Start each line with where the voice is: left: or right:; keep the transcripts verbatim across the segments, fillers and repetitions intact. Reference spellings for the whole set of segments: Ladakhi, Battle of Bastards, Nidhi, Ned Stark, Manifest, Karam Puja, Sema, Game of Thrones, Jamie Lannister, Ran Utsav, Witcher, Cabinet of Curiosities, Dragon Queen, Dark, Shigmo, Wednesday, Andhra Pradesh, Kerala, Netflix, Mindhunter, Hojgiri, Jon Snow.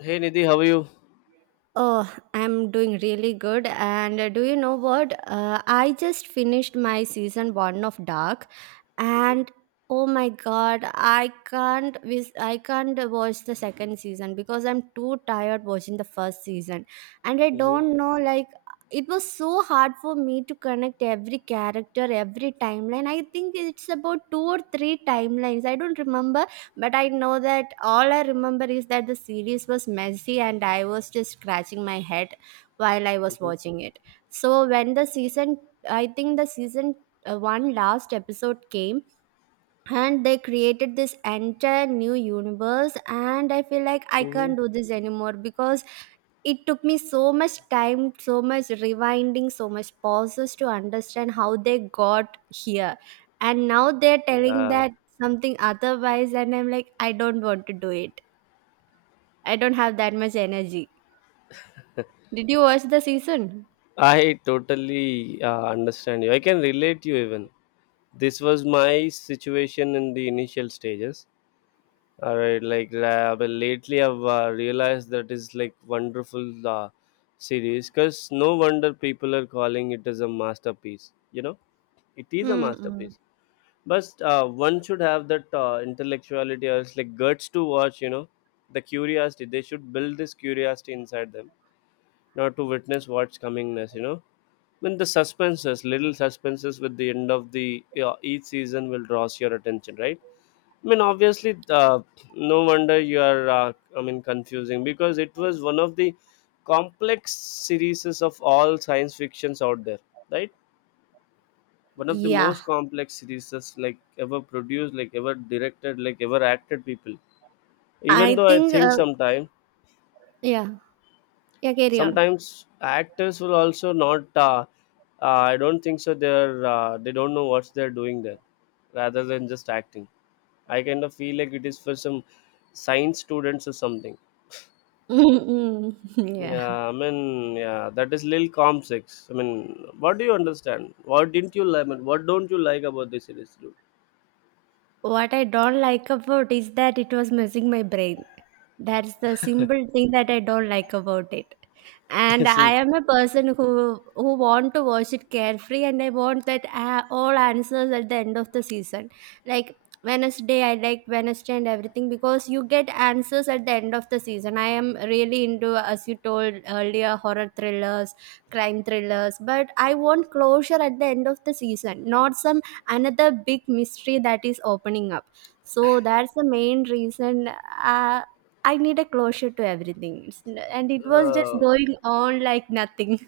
left: Hey Nidhi, how are you?
right: Oh, I'm doing really good. And uh, do you know what? Uh, I just finished my season one of Dark, and oh my god, I can't vis- I can't watch the second season because I'm too tired watching the first season, and I
left: Mm-hmm,
right: don't know, like it was so hard for me to connect every character, every timeline. I think it's about two or three timelines. I don't remember, but I know that all I remember is that the series was messy and I was just scratching my head while I was
left: mm-hmm,
right: watching it. So when the season, I think the season uh, one last episode came, and they created this entire new universe and I feel like I
left: mm-hmm.
right: can't do this anymore because it took me so much time, so much rewinding, so much pauses to understand how they got here, and now they're telling
left: Yeah,
right: that something otherwise, and I'm like, I don't want to do it. I don't have that much energy. Did you watch the season?
left: I totally uh, understand you. I can relate you even. This was my situation in the initial stages. All right, like uh, but lately I've uh, realized that is like wonderful uh, series because no wonder people are calling it as a masterpiece. You know. It is a
right: Mm-mm.
left: masterpiece. But uh, one should have that uh, intellectuality or it's like guts to watch, you know, the curiosity. They should build this curiosity inside them, not to witness what's coming next, you know. When the suspenses, little suspenses with the end of the uh, each season will draws your attention, right? I mean, obviously, uh, no wonder you are, uh, I mean, confusing because it was one of the complex series of all science fictions out there, right? One of the
right: Yeah.
left: most complex series like ever produced, like ever directed, like ever acted people, even
right: I
left: though I
right: think
left: think
right: uh,
left: sometimes
right: Yeah, yeah, carry on.
left: sometimes actors will also not uh, uh, I don't think so they're uh, they don't know what they're doing there rather than just acting. I kind of feel like it is for some science students or something.
right: Mm-mm. Yeah.
left: Yeah, I mean, yeah, that is lil com six. I mean, what do you understand? What didn't you like? I mean, what don't you like about this series?
right: What I don't like about is that it was messing my brain. That's the simple thing that I don't like about it. And
left: Dude,
right: I
left: see,
right: am a person who who want to watch it carefree, and I want that uh, all answers at the end of the season. Like Wednesday, I like Wednesday and everything because you get answers at the end of the season. I am really into, as you told earlier, horror thrillers, crime thrillers, but I want closure at the end of the season, not some another big mystery that is opening up. So that's the main reason. uh, I need a closure to everything. It's n- and it was just
left: uh,
right: going on like nothing.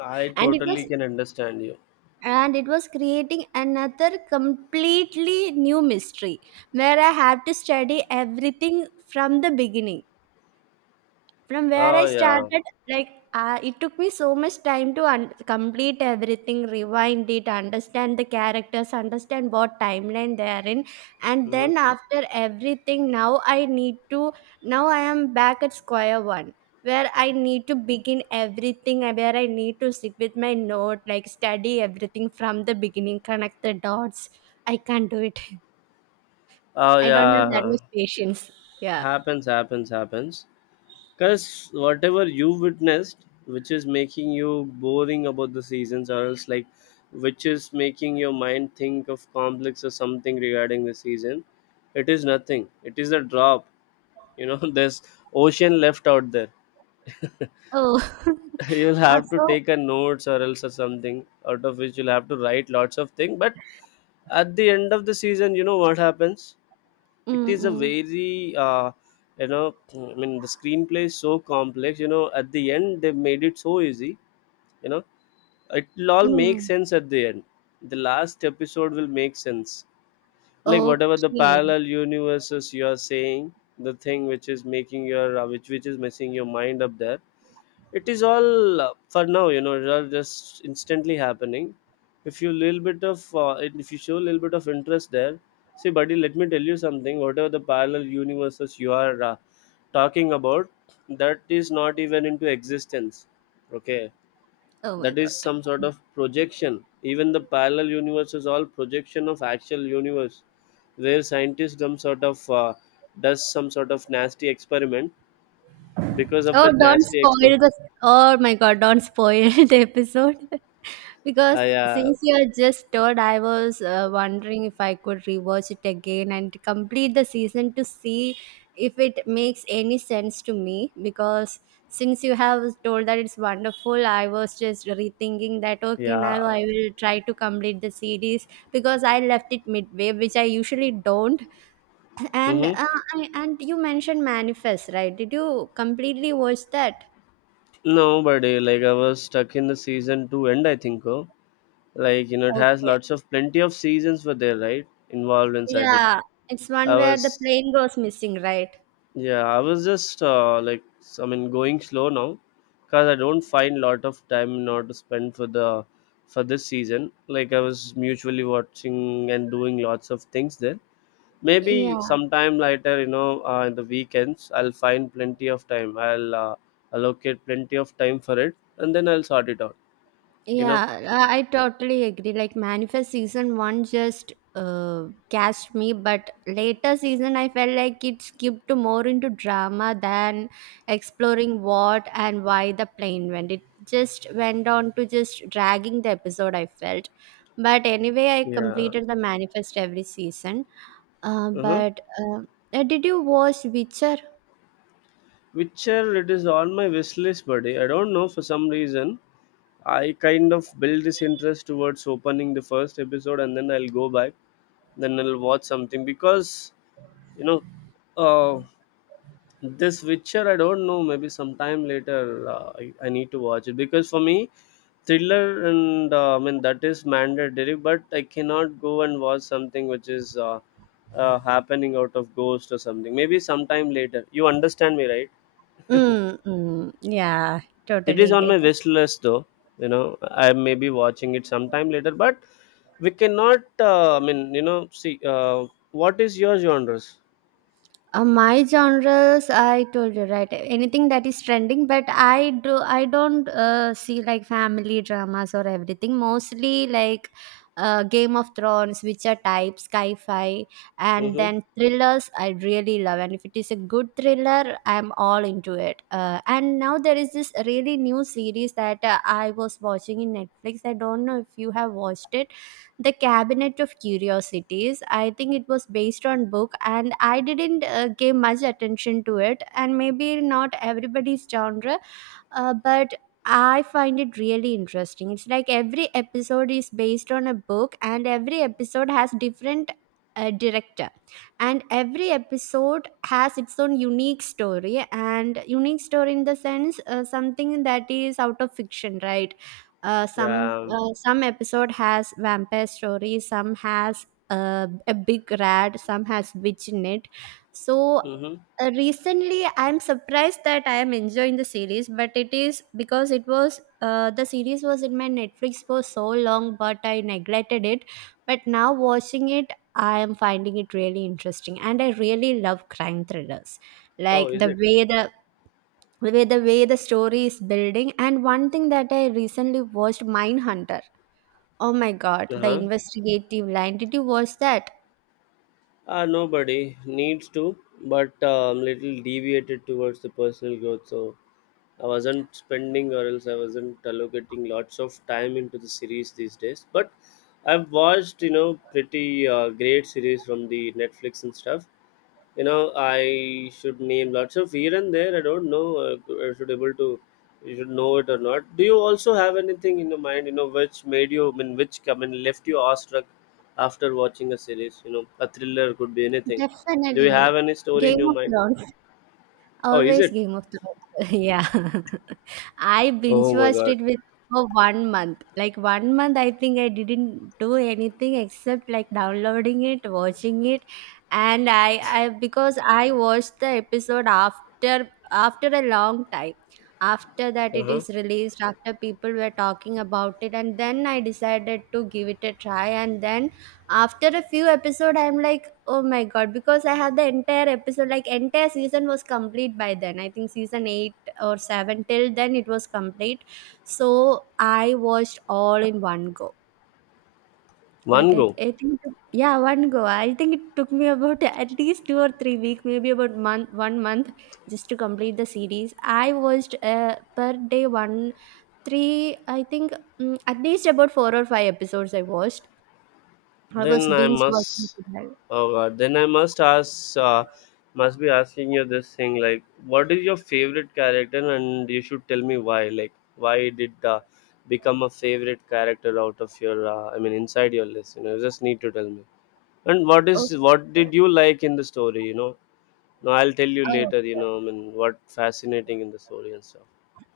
left: I
right: And it
left: totally
right: was,
left: can understand you.
right: and it was creating another completely new mystery where I have to study everything from the beginning. From where I
left: Oh yeah.
right: started, like uh, it took me so much time to un- complete everything, rewind it, understand the characters, understand what timeline they are in, and
left: Mhm.
right: then after everything, now I need to. Now I am back at square one where I need to begin everything, and where I need to sit with my note, like study everything from the beginning, connect the dots. I can't do it.
left: Oh
right: I don't have that
left: yeah.
right: much patience. Yeah.
left: Happens, happens, happens. Cause whatever you witnessed, which is making you boring about the seasons, or else like, which is making your mind think of complex or something regarding the season, it is nothing. It is a drop. You know, there's ocean left out there.
right: Oh.
left: You'll
right: Uh,
left: have to
right: so.
left: take a notes or else or something out of which you'll have to write lots of things, but at the end of the season you know what happens. It is a
right: Mm-mm.
left: very uh, you know, I mean the screenplay is so complex, you know, at the end they made it so easy, you know, it'll all make
right: Mm.
left: sense at the end. The last episode will make sense, like whatever the
right: Okay.
left: parallel universes you are saying, the thing which is making your uh, which which is messing your mind up there, it is all uh, for now, you know, it are just instantly happening. If you little bit of uh, if you show a little bit of interest there, see buddy, let me tell you something. Whatever the parallel universes you are uh, talking about, that is not even into existence, okay?
right: Oh my
left: That is
right: god.
left: some sort of projection. Even the parallel universe is all projection of actual universe, where scientists some sort of uh, does some sort of nasty experiment. Because of
right: Oh,
left: that
right: don't
left: nasty
right: spoil
left: experiment,
right: the. Oh my god, don't spoil the episode.
left: I,
right: Because
left: uh, yeah,
right: since you are just told, I was uh, wondering if I could rewatch it again and complete the season to see if it makes any sense to me. Because since you have told that it's wonderful, I was just rethinking that, okay,
left: yeah.
right: now I will try to complete the series because I left it midway, which I usually don't. And uh,
left: Mm-hmm.
right: I, and you mentioned Manifest, right? Did you completely watch that?
left: No, but uh, like I was stuck in the season two end. I think, oh, like you know, it has
right: Okay.
left: lots of plenty of seasons were there, right? Involved inside it.
right: Yeah, it's one
left: I
right: where the
left: was,
right: plane goes missing, right?
left: yeah, I was just uh, like, I mean, going slow now, cause I don't find lot of time now to spend for the for this season. Like I was mutually watching and doing lots of things there. Maybe
right: Yeah,
left: sometime later, you know, uh, in the weekends I'll find plenty of time, I'll uh, allocate plenty of time for it and then I'll sort it out, you know.
right: yeah, I I totally agree. Like Manifest season one just uh cast me, but later season I felt like it skipped more into drama than exploring what and why the plane went. It just went on to just dragging the episode, I felt. But anyway, I
left: Yeah.
right: completed the Manifest every season. Uh,
left: Uh-huh.
right: but uh, uh, did you watch Witcher?
left: Witcher, it is on my wish list buddy, I don't know, for some reason I kind of build this interest towards opening the first episode and then I'll go back, then I'll watch something because, you know, uh, this Witcher, I don't know. Maybe sometime later, uh, I, I need to watch it because for me, thriller and uh, I mean that is mandatory. But I cannot go and watch something which is uh, uh, happening out of ghost or something. Maybe sometime later. You understand me, right?
right: Mm, mm, yeah,
left: It is
right: totally
left: on
right: get.
left: my wish list, though. You know, I may be watching it sometime later. But we cannot. Uh, I mean, you know, see. Uh, what is your genres?
right: Uh, my genres, I told you, right. Anything that is trending, but I do. I don't uh, see like family dramas or everything. Mostly like uh, Game of Thrones, Witcher type, sci-fi, and
left: Mm-hmm.
right: then thrillers. I really love, and if it is a good thriller, I'm all into it. Uh, and now there is this really new series that uh, I was watching in Netflix. I don't know if you have watched it, the Cabinet of Curiosities. I think it was based on book and I didn't uh, give much attention to it, and maybe not everybody's genre, uh, but I find it really interesting. It's like every episode is based on a book, and every episode has different uh, director, and every episode has its own unique story, and unique story in the sense uh, something that is out of fiction, right? Uh, some
left: Yeah.
right: uh, some episode has vampire story, some has uh, a big rat, some has witch in it. So
left: Mm-hmm.
right: uh, recently, I'm surprised that I am enjoying the series, but it is because it was uh, the series was in my Netflix for so long, but I neglected it. But now watching it, I am finding it really interesting, and I really love crime thrillers,
left: Oh,
right: like
left: is
right: the
left: it?
right: way the the way the way the story is building. And one thing that I recently watched, Mindhunter. Oh my God, the
left: Uh-huh.
right: investigative line. Did you watch that?
left: Uh, nobody needs to, but uh, I'm little deviated towards the personal growth. So I wasn't spending, or else I wasn't allocating lots of time into the series these days. But I've watched, you know, pretty uh, great series from the Netflix and stuff. You know, I should name lots of here and there. I don't know. uh, I should able to. You should know it or not. Do you also have anything in your mind? You know, which made you. I mean, which come and left you awestruck after watching a series. You know, a thriller could be anything. Do you
right: Definitely.
left: have any story in
right: Game
left: your
right: of
left: mind?
right: Thrones.
left: Oh, is
right: Always
left: it?
right: Game of Thrones. Yeah. I binge
left: Oh my
right: watched
left: God.
right: it with for one month. Like one month, I think I didn't do anything except like downloading it, watching it, and I, I because I watched the episode after after a long time. After that,
left: Uh
right: it
left: huh.
right: is released. After people were talking about it, and then I decided to give it a try. And then after a few episodes, I'm like, oh my god, because I had the entire episode, like entire season was complete by then. I think season eight or seven, till then it was complete. So I watched all in one go. like i,
left: Mango.
right: I think, yeah, one go. I think it took me about at least two or three week, maybe about month one month, just to complete the series. I watched uh, per day one three, I think. Mm, at least about four or five episodes I watched. I was
left: Then I
right: binge watching
left: must,
right: it.
left: oh God, then I must ask, uh, must be asking you this thing like, what is your favorite character, and you should tell me why. Like, why did uh, become a favorite character out of your, uh, I mean, inside your list? You know, you just need to tell me. And what is
right: Okay.
left: what did you like in the story? You know, no, I'll tell you later. You
right: Oh.
left: know, I mean, what fascinating in the story and stuff.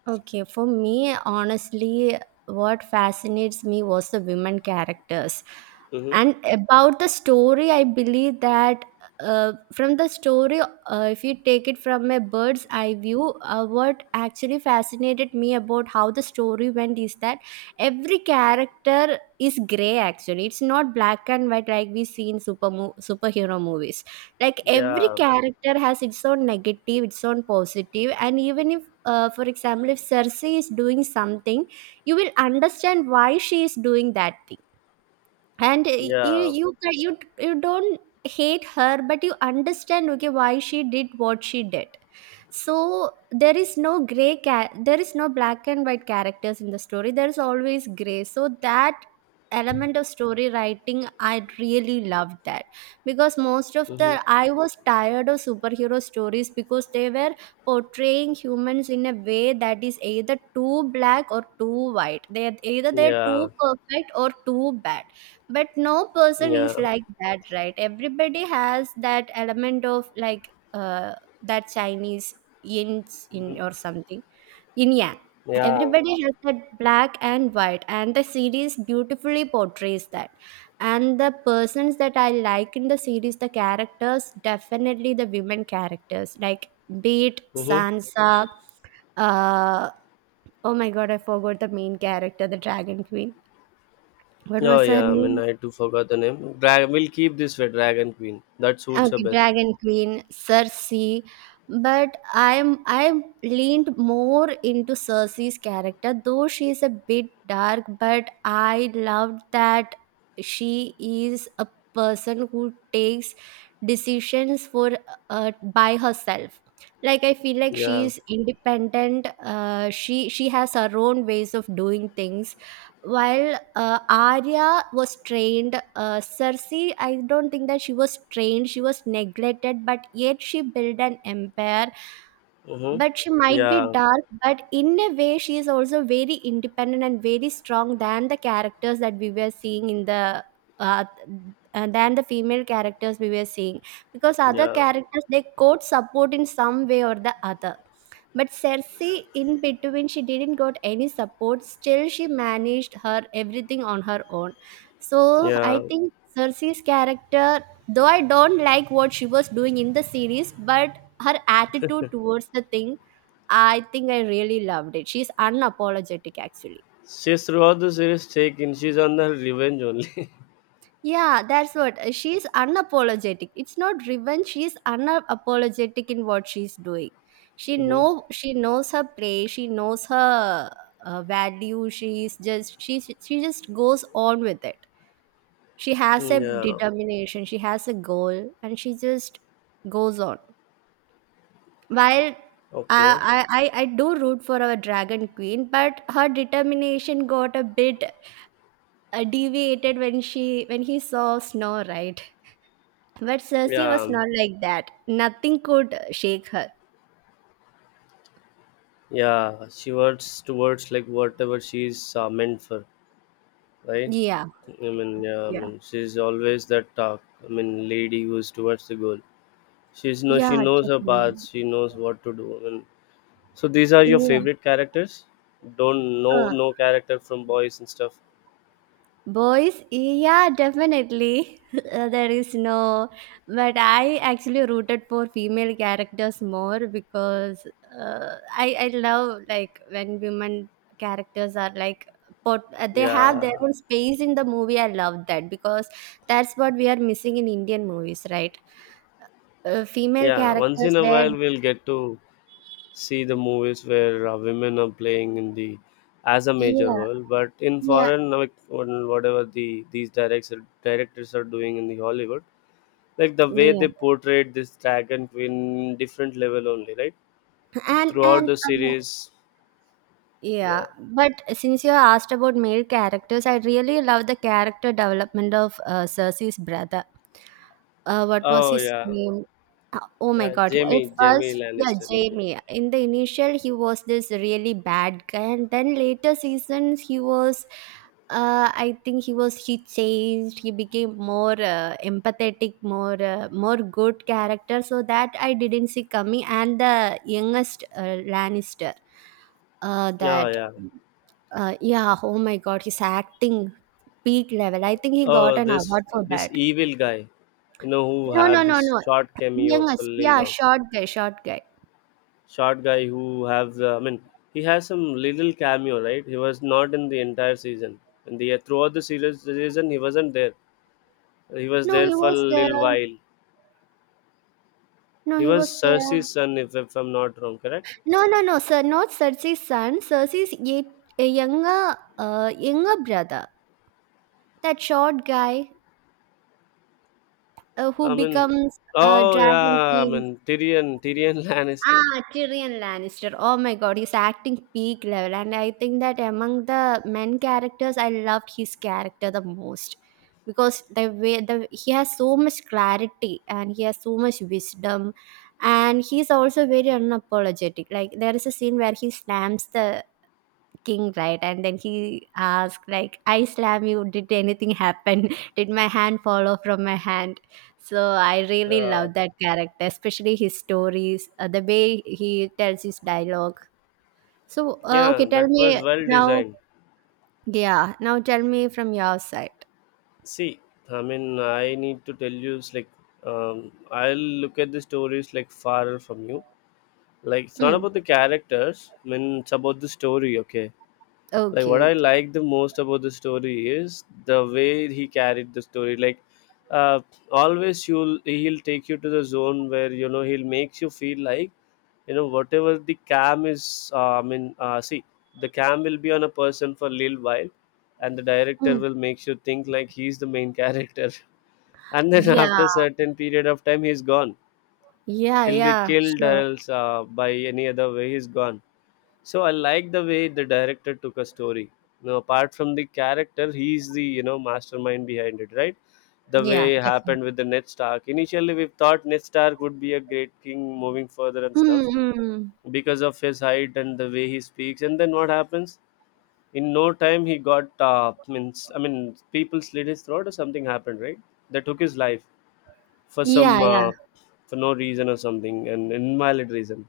right: Okay, for me, honestly, what fascinates me was the women characters.
left: Mm-hmm.
right: And about the story, I believe that uh, from the story, uh, if you take it from a bird's eye view, uh, what actually fascinated me about how the story went is that every character is gray, actually. It's not black and white like we see in super mo- superhero movies. Like every
left: Yeah,
right: character has its own negative, its own positive, and even if, uh, for example, if Cersei is doing something, you will understand why she is doing that thing. and uh, you
left: yeah,
right: you ca- you you don't hate her, but you understand, okay, why she did what she did. So there is no gray ca- there is no black and white characters in the story, there is always gray. So that element of story writing, I really loved that. Because most of the,
left: mm-hmm.
right: I was tired of superhero stories because they were portraying humans in a way that is either too black or too white. They are either they're
left: Yeah,
right: too perfect or too bad, but no person
left: yeah,
right: is like that, right? Everybody has that element of like, uh, that Chinese yin in or
left: mm-hmm.
right: something. Yin yang.
left: Yeah.
right: Everybody has that black and white, and the series beautifully portrays that. And the persons that I like in the series, the characters, definitely the women characters, like be it
left: Mm-hmm.
right: Sansa, uh oh my god, I forgot the main character, the Dragon Queen. What
left: Oh
right: was her
left: yeah, I mean
right: name?
left: I too forgot the name. Drag, we'll keep this way, Dragon Queen. That suits her
right: Okay,
left: best.
right: Dragon Queen, Cersei. But I'm, I leaned more into Cersei's character. Though she is a bit dark, but I loved that she is a person who takes decisions for, uh, by herself. Like I feel like she
left: Yeah.
right: is independent. Uh, she she has her own ways of doing things. While uh, Arya was trained, uh, Cersei, I don't think that she was trained, she was neglected, but yet she built an empire.
left: Mm-hmm.
right: But she might be
left: Yeah.
right: dark, but in a way, she is also very independent and very strong than the characters that we were seeing in the. Uh, uh, than the female characters we were seeing, because other
left: Yeah.
right: characters they could support in some way or the other, but Cersei, in between, she didn't got any support. Still, she managed her everything on her own. So
left: Yeah.
right: I think Cersei's character, though I don't like what she was doing in the series, but her attitude towards the thing, I think I really loved it. She's unapologetic, actually.
left: She's throughout the series taken. She's on her revenge only.
right: Yeah, that's what, uh, she's unapologetic. It's not revenge. She's unapologetic in what she's doing. She
left: Mm-hmm.
right: know she knows her place. She knows her uh, value. She's just, she she just goes on with it. She has
left: Mm,
right: a
left: yeah.
right: determination. She has a goal, and she just goes on. While
left: Okay.
right: I I I I do root for our Dragon Queen, but her determination got a bit uh, deviated when she when he saw Snow, right? But Cersei
left: Yeah.
right: was
left: um,
right: not like that. Nothing could shake her.
left: Yeah. She works towards like whatever she's uh, meant for, right?
right: Yeah,
left: I mean, yeah. I
right: yeah,
left: mean, she's always that talk. I mean, lady who's towards the goal. She's no. She
right: yeah,
left: knows her
right: definitely.
left: path. She knows what to do. I mean, so these are your
right: Yeah.
left: favorite characters? Don't know
right: Uh,
left: no character from boys and stuff.
right: Boys, yeah, definitely. Uh, there is no, but I actually rooted for female characters more because uh, I I love like when women characters are like. But they have their
left: Yeah,
right: own space in the movie. I love that because that's what we are missing in Indian movies, right? Uh, female
left: yeah. Once
right: characters,
left: in a
right: they
left: while, we'll get to see the movies where uh, women are playing in the as a major
right: Yeah,
left: role. But in
right: yeah,
left: foreign, like when- whatever the these directs directors are doing in the Hollywood, like the way they
right: yeah,
left: portrayed this dragon queen, different level only, right?
right: and
left: Throughout
right: and
left: the
right: uh,
left: series,
right: yeah,
left: yeah.
right: but since you asked about male characters, I really love the character development of uh, Cersei's brother. Uh, what was
left: Oh
right: his
left: yeah,
right: name? Uh, Oh my
left: uh,
right: god. At
left: Jamie, Jamie
right: first, yeah,
left: Lannister movie.
right: Jamie. In the initial, he was this really bad guy, and then later seasons, he was. Uh, I think he was he changed. He became more uh, empathetic, more uh, more good character. So that I didn't see coming. And the youngest uh, Lannister. Uh,
left: Oh
right: that
left: yeah.
right: uh, yeah, oh my God, his acting peak level. I think he got
left: Uh
right: an
left: this
right: award for
left: this
right: that.
left: evil guy, you know, who
right: No, no,
left: have
right: no,
left: this
right: no.
left: short cameo for
right: Youngest,
left: lil
right: yeah,
left: Jon.
right: short guy, short guy.
left: Short guy who have uh, I mean he has some little cameo, right? He was not in the entire season and the throughout the series season he wasn't there. He was
right: No,
left: there
right: he
left: for a
right: was
left: little
right: there.
left: while.
right: No,
left: He
right: he
left: was
right: was there.
left: Cersei's son, if, if I'm not wrong, correct?
right: No, no, no, sir. Not Cersei's son. Cersei's yet a younger, uh, younger brother. That short guy uh,
left: I
right: who
left: mean,
right: becomes a
left: oh
right: dragon
left: yeah, I
right: queen.
left: mean Tyrion, tyrion Lannister.
right: Ah, Tyrion Lannister. Oh my god, he's acting peak level. And I think that among the men characters, I loved his character the most. Because the way the he has so much clarity and he has so much wisdom. And he's also very unapologetic. Like there is a scene where he slams the king, right? And then he asked like, I slam you, did anything happen? Did my hand fall off from my hand? So I really
left: uh,
right: love that character, especially his stories. Uh, the way he tells his dialogue. So uh, okay,
left: yeah,
right: tell
left: that
right: me
left: was well
right: now.
left: designed.
right: Yeah, now tell me from your side.
left: See, I mean, I need to tell you, it's like, um, I'll look at the stories like far from you. Like, it's not
right: Mm.
left: about the characters, I mean, it's about the story, okay? Like
right: Okay,
left: what I
right: okay.
left: like the most about the story is the way he carried the story. Like, uh, always you'll he'll take you to the zone where you know he'll makes you feel like, you know, whatever the cam is, uh, I mean, uh, see, the cam will be on a person for a little while and the director
right: Mm.
left: will make you think like he's the main character. And then
right: Yeah,
left: after a certain period of time he's gone.
right: yeah,
left: He'll be
right: yeah,
left: killed or
right: sure.
left: else uh, by any other way he's gone. So I like the way the director took a story. You know, apart from the character, he's the, you know, mastermind behind it, right? The
right: Yeah,
left: way it
right: definitely.
left: happened with the Ned Stark. Initially, we thought Ned Stark would be a great king moving further and
right: Mm,
left: stuff
right: mm.
left: because of his height and the way he speaks. And then what happens? In no time, he got uh, means, I mean, people slit his throat or something happened, right? They took his life for
right: Yeah,
left: some
right: yeah,
left: uh, for no reason or something, an invalid reason,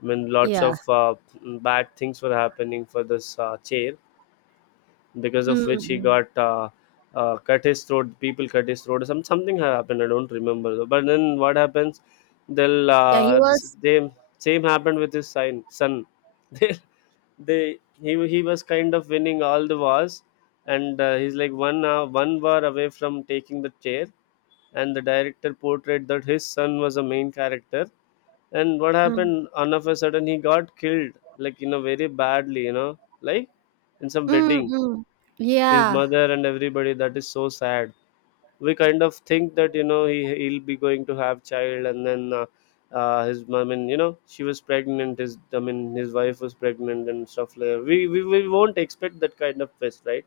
left: when lots
right: yeah.
left: of uh, bad things were happening for this uh, chair, because of
right: Mm,
left: which he
right: mm.
left: got uh, uh, cut his throat, people cut his throat, some, something happened, I don't remember though. But then what happens, they'll
right: Yeah, he
left: uh, this is-
right: was.
left: they same happened with his son son they, they he, he was kind of winning all the wars and uh, he's like one uh, one war away from taking the chair, and the director portrayed that his son was a main character. And what
right: Mm.
left: happened? All of a sudden, he got killed, like you know, very badly. You know, like in some
right: Mm,
left: wedding,
right: mm.
left: his
right: Yeah,
left: mother and everybody. That is so sad. We kind of think that you know he he'll be going to have child, and then uh, uh, his mom. I mean, you know, she was pregnant. His I mean, his wife was pregnant and stuff like that. We we, we won't expect that kind of twist, right?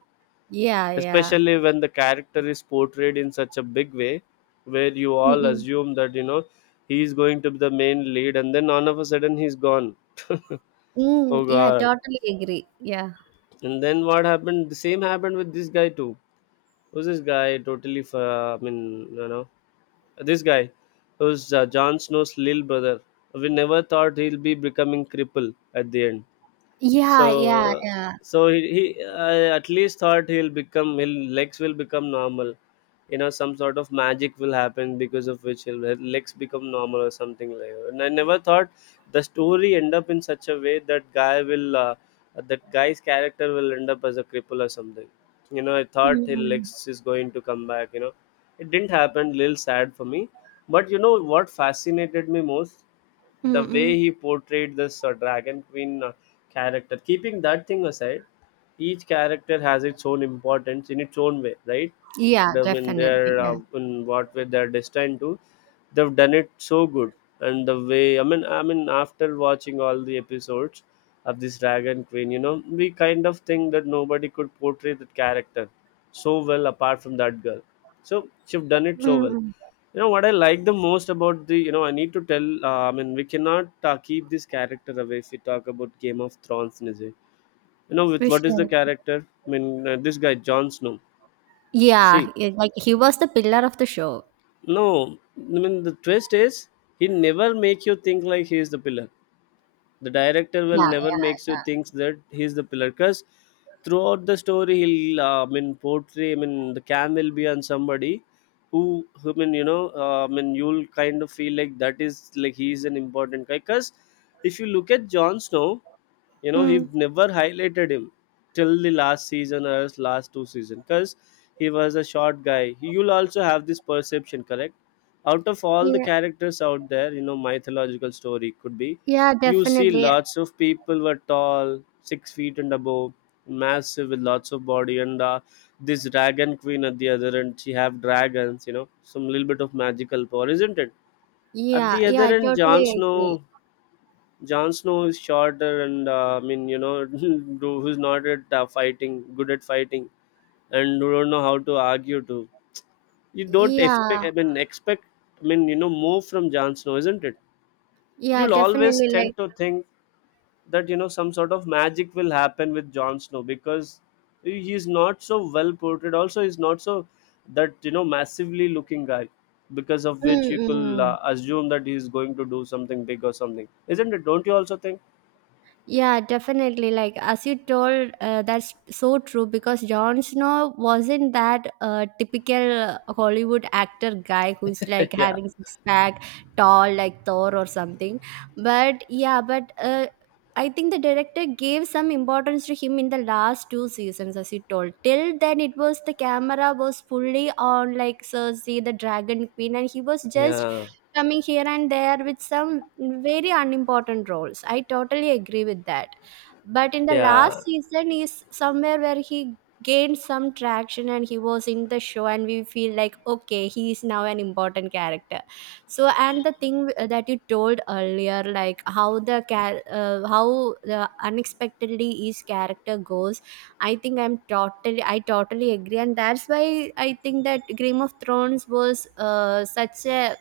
right: yeah, yeah.
left: Especially when the character is portrayed in such a big way, where you
right: Mm,
left: all
right: mm.
left: assume that you know he is going to be the main lead, and then all of a sudden he's gone.
right: Mm,
left: Oh
right: yeah,
left: God!
right: totally agree. Yeah.
left: And then what happened? The same happened with this guy too. Was this guy totally? f- Uh, I mean, you know, this guy was uh, Jon Snow's little brother. We never thought he'll be becoming cripple at the end. so
right: Yeah, yeah, yeah.
left: so he, he I at least thought he'll become his legs will become normal, you know, some sort of magic will happen because of which he'll, his legs become normal or something like that. And I never thought the story end up in such a way that guy will uh, that guy's character will end up as a cripple or something. You know, I
right: Mm,
left: thought his
right: mm.
left: legs is going to come back, you know. It didn't happen, little sad for me. But you know what fascinated me most,
right: Mm,
left: the way
right: mm.
left: he portrayed this uh, dragon queen uh, character. Keeping that thing aside, each character has its own importance in its own way, right?
right: Yeah,
left: The when
right: definitely.
left: they're
right: Yeah.
left: uh, in what way they're destined to, they've done it so good. And the way, i mean i mean after watching all the episodes of this dragon queen, you know, we kind of think that nobody could portray that character so well apart from that girl. So she've done it so
right: Mm,
left: well.
right: mm.
left: You know what I like the most about the, you know, I need to tell, uh, I mean, we cannot uh, keep this character away if we talk about Game of Thrones, Nizzy. You know, with
right: For
left: what is the
right: sure.
left: character? I mean, uh, this guy Jon Snow.
right: Yeah,
left: See,
right: yeah, like he was the pillar of the show.
left: no, I mean the twist is he never make you think like he is the pillar. The director will never
right: Yeah,
left: makes you think that he's the pillar, because throughout the story he'll uh, i mean portray, I mean the cam will be on somebody who, who I mean, you know, uh, i mean you'll kind of feel like that is like he's an important guy. Because if you look at Jon Snow, you
right: yeah.
left: know he
right: Mm.
left: never highlighted him till the last season, or else last two season, because he was a short guy. You'll also have this perception, correct? Out of all the
right: Yeah,
left: characters out there, you know, mythological story could be,
right: yeah,
left: you see
right: definitely.
left: lots of people were tall, six feet and above, massive with lots of body, and uh, this dragon queen at the other end. She have dragons, you know, some little bit of magical power, isn't it? At
right: Yeah,
left: the
right: yeah,
left: other
right: I
left: end, Jon
right: totally agree.
left: Snow. Jon Snow is shorter, and uh, I mean, you know, who's not at uh, fighting, good at fighting, and who don't know how to argue to. You don't
right: Yeah,
left: expect, I mean, expect, I mean, you know, more from Jon Snow, isn't it?
right: yeah,
left: You'll always
right: definitely. Like,
left: tend to think that, you know, some sort of magic will happen with Jon Snow because he- he's not so well portrayed. Also, he's not so that, you know, massively looking guy, because of which you
right: mm,
left: could
right: mm.
left: uh, assume that he's going to do something big or something, isn't it? Don't you also think?
right: Yeah, definitely. Like as you told, uh, that's so true because Jon Snow wasn't that uh, typical Hollywood actor guy who's like
left: Yeah,
right: having six pack, tall like Thor or something. But yeah, but uh, I think the director gave some importance to him in the last two seasons, as you told. Till then, it was the camera was fully on like Cersei, the Dragon Queen, and he was just
left: yeah,
right: coming here and there with some very unimportant roles. I totally agree with that. But in the last
left: yeah,
right: season, is somewhere where he gained some traction and he was in the show, and we feel like, okay, he is now an important character. So, and the thing w- that you told earlier, like how the char- uh, how the unexpectedly each character goes, I think I'm totally, I totally agree, and that's why I think that Game of Thrones was uh, such a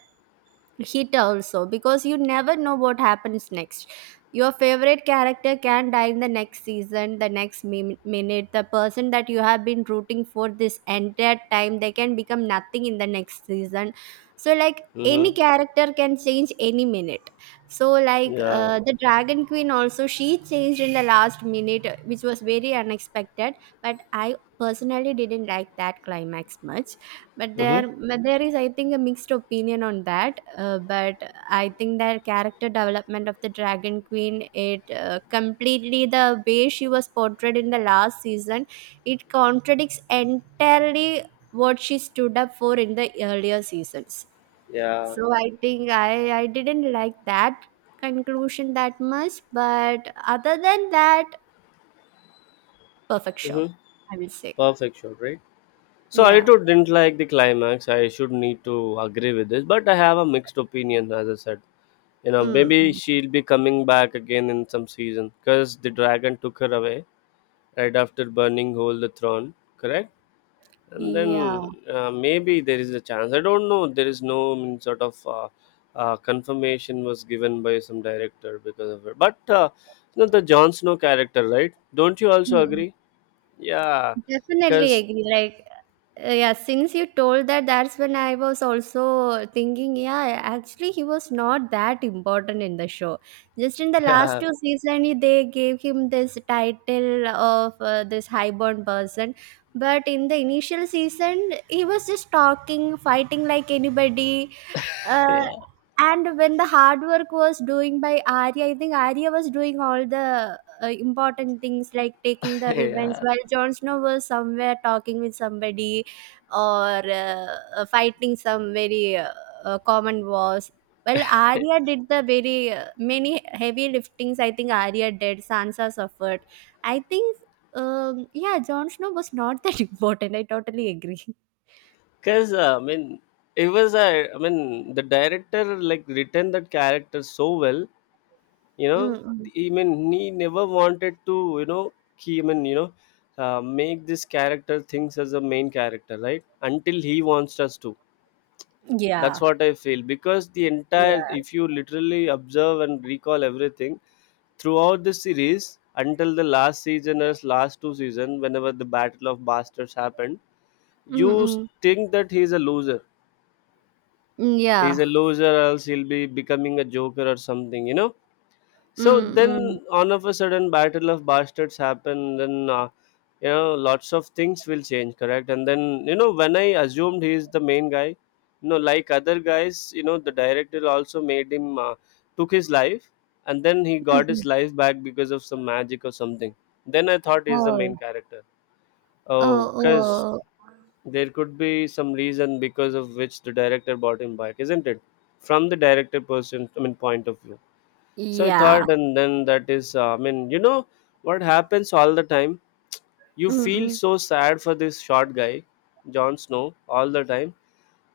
right: hit also because you never know what happens next. Your favorite character can die in the next season, the next mi- minute. The person that you have been rooting for this entire time, they can become nothing in the next season. So like any
left: mm-hmm.
right: character can change any minute. So like
left: Yeah,
right: uh, the dragon queen also, she changed in the last minute, which was very unexpected. But I personally didn't like that climax much. but
left: mm-hmm.
right: there, but there is, I think, a mixed opinion on that. Uh, but I think that character development of the Dragon Queen, it uh, completely the way she was portrayed in the last season, it contradicts entirely what she stood up for in the earlier seasons.
left: Yeah,
right: So I think I I didn't like that conclusion that much. But other than that, perfect show,
left: mm-hmm.
right: I will say.
left: Perfect shot, right? So I
right: Yeah.
left: too didn't like the climax. I should need to agree with this, but I have a mixed opinion, as I said. You know,
right: Mm.
left: maybe she'll be coming back again in some season, because the dragon took her away right after burning whole the throne, correct? And
right: Yeah.
left: then uh, maybe there is a chance. I don't know. There is no mm, sort of uh, uh, confirmation was given by some director because of her. But uh, you know, the Jon Snow character, right? Don't you also agree? Yeah,
right: Definitely
left: because
right: agree. Like, uh, yeah, since you told that, that's when I was also thinking, yeah, actually, he was not that important in the show. Just in the last
left: yeah,
right: two seasons, they gave him this title of uh, this highborn person. But in the initial season, he was just talking, fighting like anybody, uh,
left: yeah,
right: and when the hard work was doing by Arya, I think Arya was doing all the uh, important things like taking the revenge,
left: yeah.
right: while Jon Snow was somewhere talking with somebody or uh, uh, fighting some very uh, uh, common wars. Well, Arya did the very uh, many heavy liftings. I think Arya did. Sansa suffered. I think, um, yeah, Jon Snow was not that important. I totally agree.
left: Because uh, I mean, it was a. I mean, the director like written that character so well, you know.
right: Mm-mm.
left: I mean, he never wanted to, you know, he I mean you know uh, make this character things as a main character, right, until he wants us to. That's
right: Yeah,
left: what I feel, because the entire,
right: yeah.
left: if you literally observe and recall everything throughout the series, until the last season or last two season, whenever the battle of bastards happened, you
right: Mm-mm.
left: think that he's a loser.
right: Mm, yeah.
left: He's a loser else he'll be becoming a joker or something, you know. So
right: Mm,
left: then
right: mm.
left: all of a sudden battle of bastards happen, then uh, you know, lots of things will change, correct? And then you know, when I assumed he is the main guy, you know, like other guys, you know the director also made him uh, took his life, and then he got
right: Mm,
left: his life back because of some magic or something. Then I thought he's the
right: oh.
left: main character. Oh,
right: Oh,
left: because
right: oh.
left: there could be some reason because of which the director bought him back, isn't it? From the director person, i mean point of view. So I
right: Yeah.
left: thought, and then that is, uh, I mean, you know, what happens all the time? You
right: Mm,
left: feel
right: mm.
left: so sad for this short guy, Jon Snow, all the time,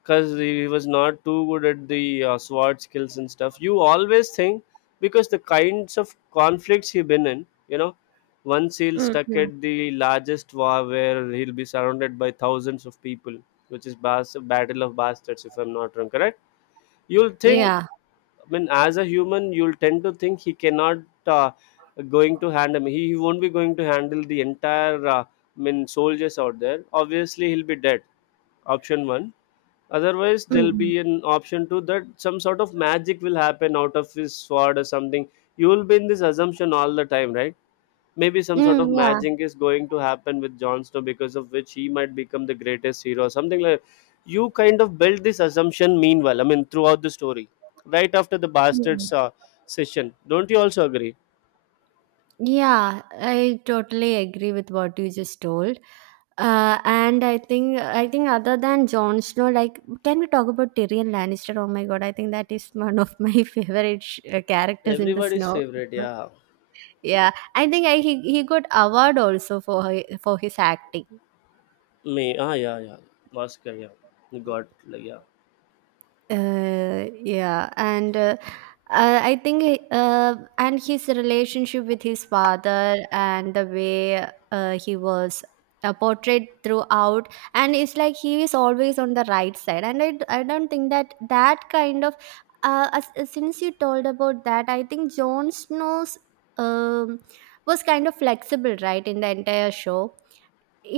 left: because he was not too good at the uh, sword skills and stuff. You always think, because the kinds of conflicts he's been in, you know, once he'll stuck
right: Mm,
left: at the largest war where he'll be surrounded by thousands of people, which is Bas- Battle of Bastards, if I'm not wrong, correct? You'll think,
right: yeah.
left: I mean, as a human, you'll tend to think he cannot uh, going to handle. He, he won't be going to handle the entire. Uh, I mean, soldiers out there. Obviously, he'll be dead. Option one. Otherwise,
right: Mm,
left: there'll
right: mm.
left: be an option two, that some sort of magic will happen out of his sword or something. You will be in this assumption all the time, right? Maybe some sort
right: Mm,
left: of
right: yeah.
left: magic is going to happen with Jon Snow, because of which he might become the greatest hero, something like, you kind of build this assumption meanwhile, I mean, throughout the story, right after the
right: Mm,
left: bastards
right: mm.
left: uh, session. Don't you also agree?
right: Yeah, I totally agree with what you just told. Uh, and I think I think other than Jon Snow, like, can we talk about Tyrion Lannister? Oh my God, I think that is one of my favorite sh- uh, characters in the
left: Everybody's
right: Snow.
left: favorite, yeah.
right: Yeah, I think I, he he got award also for hi- for his acting.
left: Me, ah, yeah, yeah, Oscar, yeah, you got, like, yeah.
right: Uh, yeah, and uh, uh, I think he- uh, and his relationship with his father and the way uh, he was uh, portrayed throughout, and it's like he is always on the right side, and I, d- I don't think that that kind of uh, as, as- since you told about that, I think Jon Snow's um, was kind of flexible, right, in the entire show.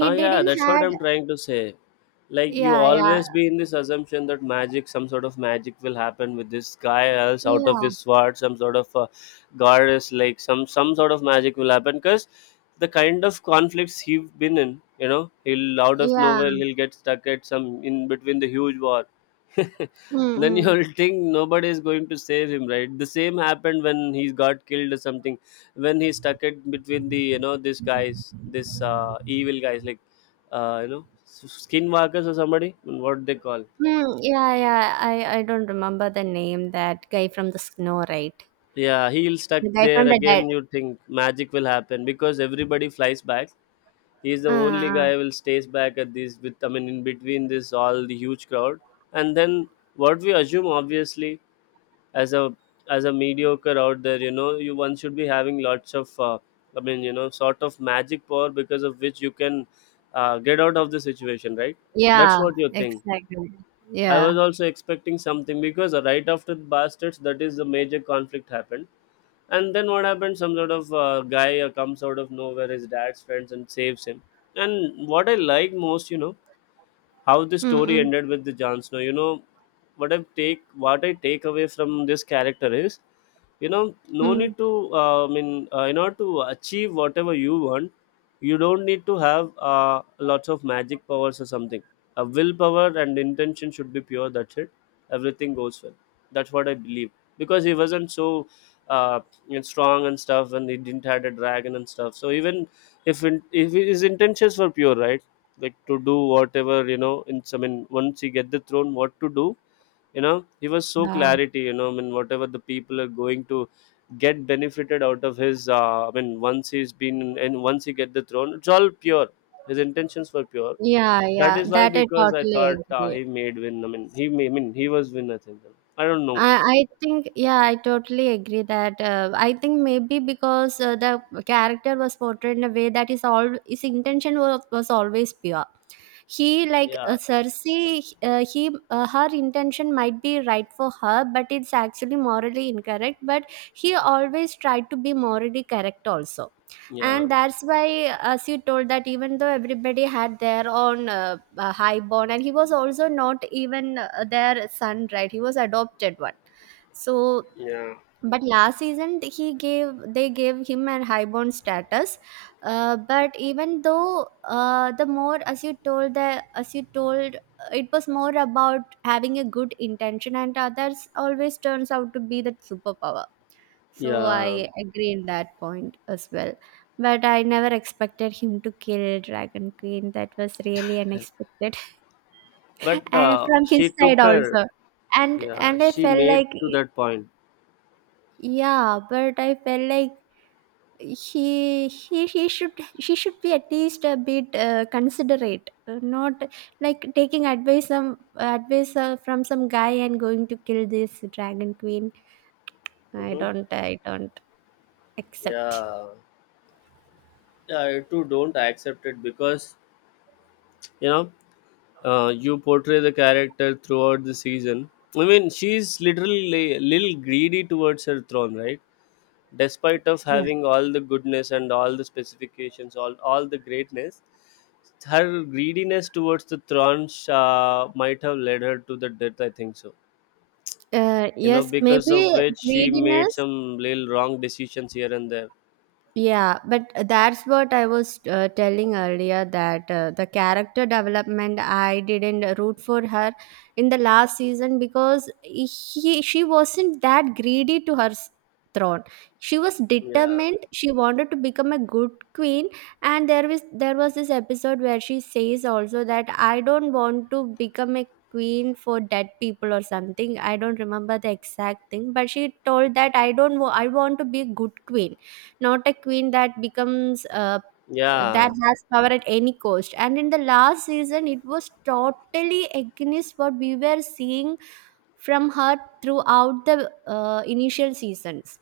left: Ah, yeah,
right: didn't
left: that's what
right: had.
left: I'm trying to say. Like, you
right: Yeah, yeah,
left: always be in this assumption that magic, some sort of magic, will happen with this guy, else out of his
right: yeah,
left: sword, some sort of uh, goddess, like some some sort of magic will happen. Cause the kind of conflicts he've been in, you know, he'll out of nowhere
right: yeah.
left: he'll get stuck at some in between the huge wall. Then
right: Mm-mm.
left: you'll think nobody is going to save him, right? The same happened when he got killed or something, when he stuck it between the, you know, these guys, this uh, evil guys, like, uh, you know, s- skinwalkers or somebody, what they call.
right: Mm, yeah, yeah. I I don't remember the name. That guy from the snow, right?
left: Yeah, he'll stuck
right: The guy
left: there
right: from the dead.
left: again, you think magic will happen because everybody flies back, he's the
right: Uh,
left: only
right: uh,
left: guy who will stays back at this, with, i mean in between this, all the huge crowd. And then what we assume, obviously, as a as a mediocre out there, you know, you one should be having lots of uh, i mean you know, sort of magic power because of which you can uh, get out of the situation, right?
right: yeah,
left: That's what you think.
right: exactly.
left: I
right: Yeah.
left: was also expecting something, because uh, right after the bastards, that is the major conflict happened. And then what happened, some sort of uh, guy uh, comes out of nowhere, his dad's friends, and saves him. And what I like most, you know, how the story
right: Mm-mm.
left: ended with the Jon Snow. You know, what I take, what I take away from this character is, you know,
right: Mm,
left: no
right: mm, mm.
left: need to. Uh, I mean, uh, in order to achieve whatever you want, you don't need to have uh, lots of magic powers or something. A willpower and intention should be pure. That's it. Everything goes well. That's what I believe. Because he wasn't so uh, you know, strong and stuff, and he didn't had a dragon and stuff. So even if in, if his intentions were pure, right? Like, to do whatever, you know, in I mean, once he get the throne, what to do. You know, he was so
right: Yeah.
left: clarity, you know, I mean, whatever the people are going to get benefited out of his uh, i mean once he's been and once he get the throne, it's all pure. His intentions were pure.
right: Yeah,
left: That
right: yeah.
left: is why,
right: That I
left: because I
right: totally
left: thought uh,
right: agree.
left: he made win I mean he may, I mean he was win, I think. I don't know.
right: I, I think yeah, I totally agree that uh, I think maybe because uh, the character was portrayed in a way that is all his intention was, was always pure. He like
left: Yeah,
right: uh, cersei uh, he uh, her intention might be right for her but it's actually morally incorrect, but he always tried to be morally correct also.
left: yeah,
right: And that's why, as you told, that even though everybody had their own uh, uh, highborn and he was also not even uh, their son, right? He was adopted one. So
left: yeah,
right: but last season, he gave they gave him an highborn status. Uh, but even though, uh, the more as you told the as you told, it was more about having a good intention, and others always turns out to be that superpower. So
left: yeah.
right: I agree in that point as well. But I never expected him to kill Dragon Queen. That was really unexpected.
left: But
right: And
left: uh,
right: from
left: she
right: his side
left: took her.
right: also. And
left: Yeah,
right: and I
left: she
right: felt
left: made
right: like,
left: to that point.
right: yeah, but I felt like he he he should she should be at least a bit uh, considerate, uh, not like taking advice some advice uh, from some guy and going to kill this dragon queen. i
left: Hmm.
right: don't i don't accept.
left: Yeah, I too don't accept it, because, you know, uh, you portray the character throughout the season. I mean, she's literally a little greedy towards her throne, right? Despite of
right: Yeah.
left: having all the goodness and all the specifications, all all the greatness, her greediness towards the throne uh, might have led her to the death. I think so.
right: Uh,
left: You know,
right: yes,
left: because of
right: maybe
left: which she made
right: greediness.
left: some little wrong decisions here and there.
right: Yeah, but that's what I was uh, telling earlier, that uh, the character development, I didn't root for her in the last season because he she wasn't that greedy to her s- throne. She was
left: Yeah,
right: determined. She wanted to become a good queen, and there was there was this episode where she says also that I don't want to become a queen for dead people or something. I don't remember the exact thing, but she told that I don't wa- I want to be a good queen, not a queen that becomes uh, that
left: yeah,
right: has power at any cost. And in the last season, it was totally against what we were seeing from her throughout the uh, initial seasons.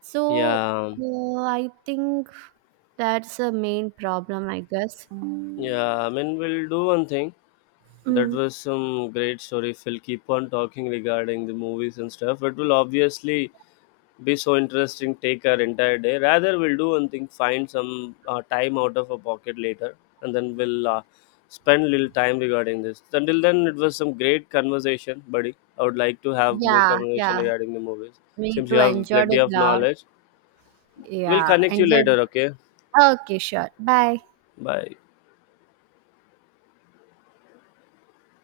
right: So
left: yeah,
right: uh, I think that's a main problem, I guess.
left: yeah. I mean, we'll do one thing. That
right: Mm.
left: was some great story, Phil. Keep on talking regarding the movies and stuff. It will obviously be so interesting, take our entire day. Rather, we'll do one thing, find some uh, time out of our pocket later, and then we'll uh, spend little time regarding this. Until then, it was some great conversation, buddy. I would like to have more
right: Yeah,
left: conversation
right: yeah.
left: regarding the movies.
right: Me
left: Since
right: too.
left: you have
right: Enjoyed
left: plenty
right: it
left: of
right: a lot.
left: knowledge, we'll
right: Yeah,
left: connect you
right: enjoyed.
left: later, okay?
right: Okay, sure. Bye.
left: Bye.